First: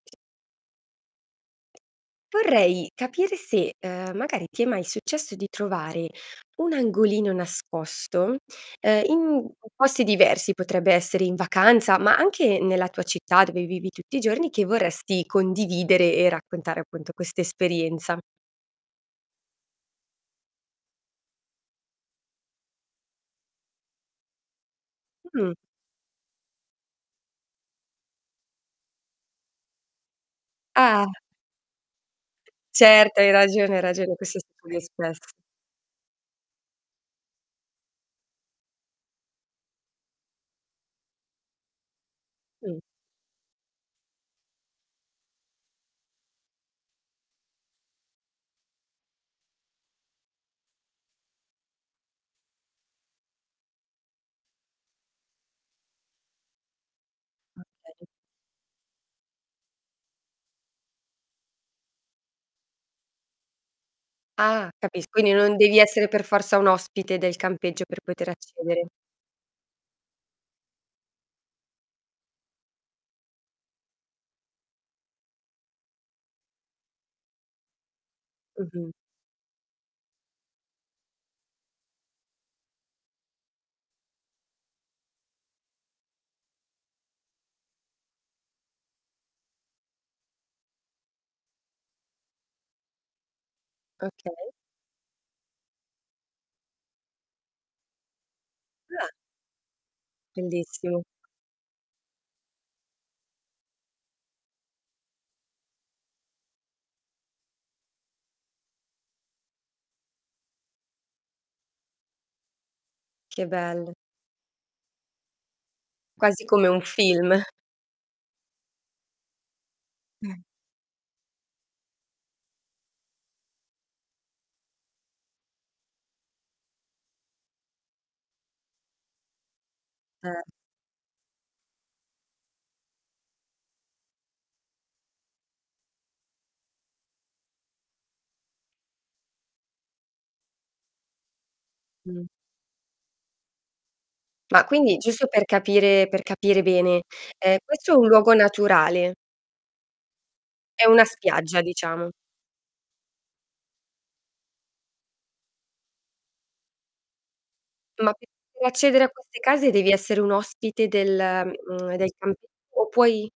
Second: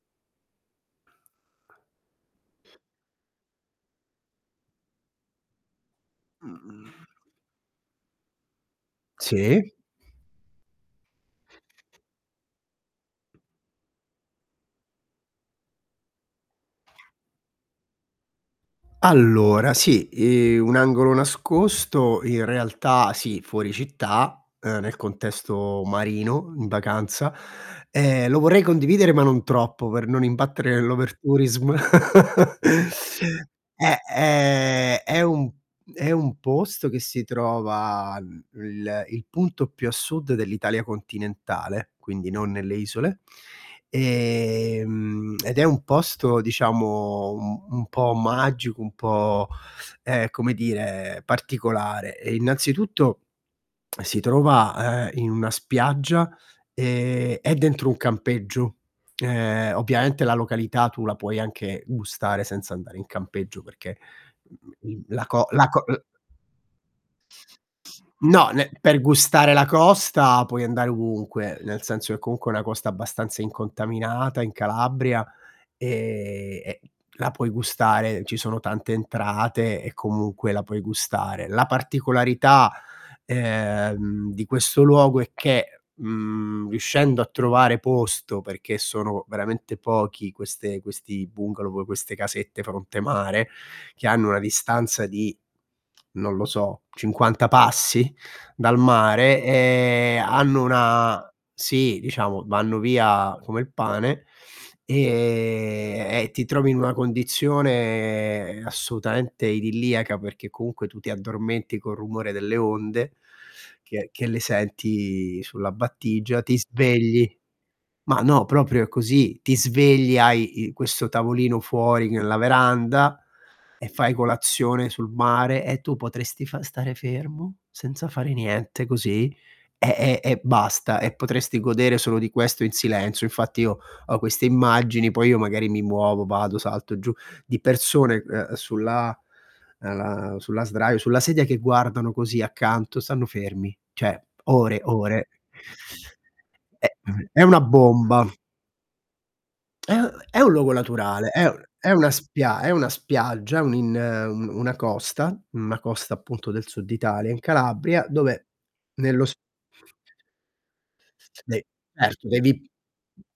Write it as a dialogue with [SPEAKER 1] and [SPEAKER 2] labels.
[SPEAKER 1] Vorrei capire se, ehm, magari, ti è mai successo di trovare un
[SPEAKER 2] Mh.
[SPEAKER 1] angolino nascosto, ehm, in
[SPEAKER 2] Sì.
[SPEAKER 1] posti diversi, potrebbe essere in vacanza, ma anche nella tua città, dove vivi tutti i giorni, che vorresti condividere e raccontare appunto questa esperienza.
[SPEAKER 2] Allora, sì. Ehm, un angolo nascosto in realtà sì, fuori città, ehm, nel
[SPEAKER 1] Mh.
[SPEAKER 2] contesto marino, in vacanza; e lo vorrei condividere ma non troppo per non imbattere nell'
[SPEAKER 1] Ah.
[SPEAKER 2] overtourism.
[SPEAKER 1] Certo, hai ragione, hai
[SPEAKER 2] È
[SPEAKER 1] ragione, questo succede
[SPEAKER 2] è è
[SPEAKER 1] spesso.
[SPEAKER 2] un è un posto che si trova i il il punto più a sud dell'Italia continentale, quindi non nelle
[SPEAKER 1] Mh.
[SPEAKER 2] isole. Ehm, ed è un posto diciamo un un po' magico, un po', ehm, come dire, particolare. Ehm, innanzitutto, si trova, ehm, in una spiaggia, ehm, è dentro un
[SPEAKER 1] Okay.
[SPEAKER 2] campeggio. Ehm, ovviamente la località, tu la puoi anche gustare senza andare in campeggio, perché
[SPEAKER 1] Ah,
[SPEAKER 2] l l l
[SPEAKER 1] capis
[SPEAKER 2] la
[SPEAKER 1] quindi,
[SPEAKER 2] co
[SPEAKER 1] non
[SPEAKER 2] la
[SPEAKER 1] devi
[SPEAKER 2] co l
[SPEAKER 1] essere per forza un ospite del campeggio per poter
[SPEAKER 2] No, nel
[SPEAKER 1] accedere.
[SPEAKER 2] per gustare la costa, puoi andare ovunque, nel senso che comunque è una costa abbastanza incontaminata in Calabria, e e la puoi gustare, ci sono
[SPEAKER 1] Mh-mh.
[SPEAKER 2] tante entrate, e comunque la puoi gustare. La particolarità, ehm, di questo luogo è che, mhmm, riuscendo a trovare posto, perché sono veramente pochi queste questi bungalow, proprio queste casette fronte mare che hanno una
[SPEAKER 1] Okay.
[SPEAKER 2] distanza di, non lo so, 50 passi dal
[SPEAKER 1] [unintelligible]
[SPEAKER 2] mare e hanno
[SPEAKER 1] Bellissimo.
[SPEAKER 2] una sì, diciamo, vanno via come il pane e e ti trovi in una condizione assolutamente idilliaca, perché comunque tu ti addormenti col rumore delle onde,
[SPEAKER 1] Che bello.
[SPEAKER 2] che che le senti sulla battigia,
[SPEAKER 1] Quasi
[SPEAKER 2] ti
[SPEAKER 1] come un film.
[SPEAKER 2] svegli. Ma no, proprio è così, ti svegli
[SPEAKER 1] [unintelligible]
[SPEAKER 2] hai il questo tavolino fuori nella veranda, e fai colazione sul mare e tu potresti fa stare fermo senza fare niente così e e e
[SPEAKER 1] Eh.
[SPEAKER 2] basta e potresti godere solo di questo in silenzio. Infatti io ho queste immagini poi io magari mi muovo, vado, salto giù di persone, uhm, sulla ehm, sulla sdraio sulla sedia che guardano
[SPEAKER 1] Mh.
[SPEAKER 2] così accanto, stanno fermi. Cioè,
[SPEAKER 1] Ma
[SPEAKER 2] ore,
[SPEAKER 1] quindi, giusto
[SPEAKER 2] ore.
[SPEAKER 1] per capire per capire
[SPEAKER 2] Eh,
[SPEAKER 1] bene,
[SPEAKER 2] mhmm, è
[SPEAKER 1] ehm,
[SPEAKER 2] una
[SPEAKER 1] questo è un
[SPEAKER 2] bomba.
[SPEAKER 1] luogo naturale?
[SPEAKER 2] Eh, è un luogo
[SPEAKER 1] È una
[SPEAKER 2] naturale, è
[SPEAKER 1] spiaggia
[SPEAKER 2] un è
[SPEAKER 1] diciamo.
[SPEAKER 2] una spia è una spiaggia, un in un una costa una costa appunto del sud Italia in Calabria
[SPEAKER 1] Ma per
[SPEAKER 2] dove
[SPEAKER 1] accedere a
[SPEAKER 2] nello s
[SPEAKER 1] queste case, devi essere un ospite del,
[SPEAKER 2] Nei
[SPEAKER 1] mhmm, del
[SPEAKER 2] certo,
[SPEAKER 1] campeggio
[SPEAKER 2] devi
[SPEAKER 1] o puoi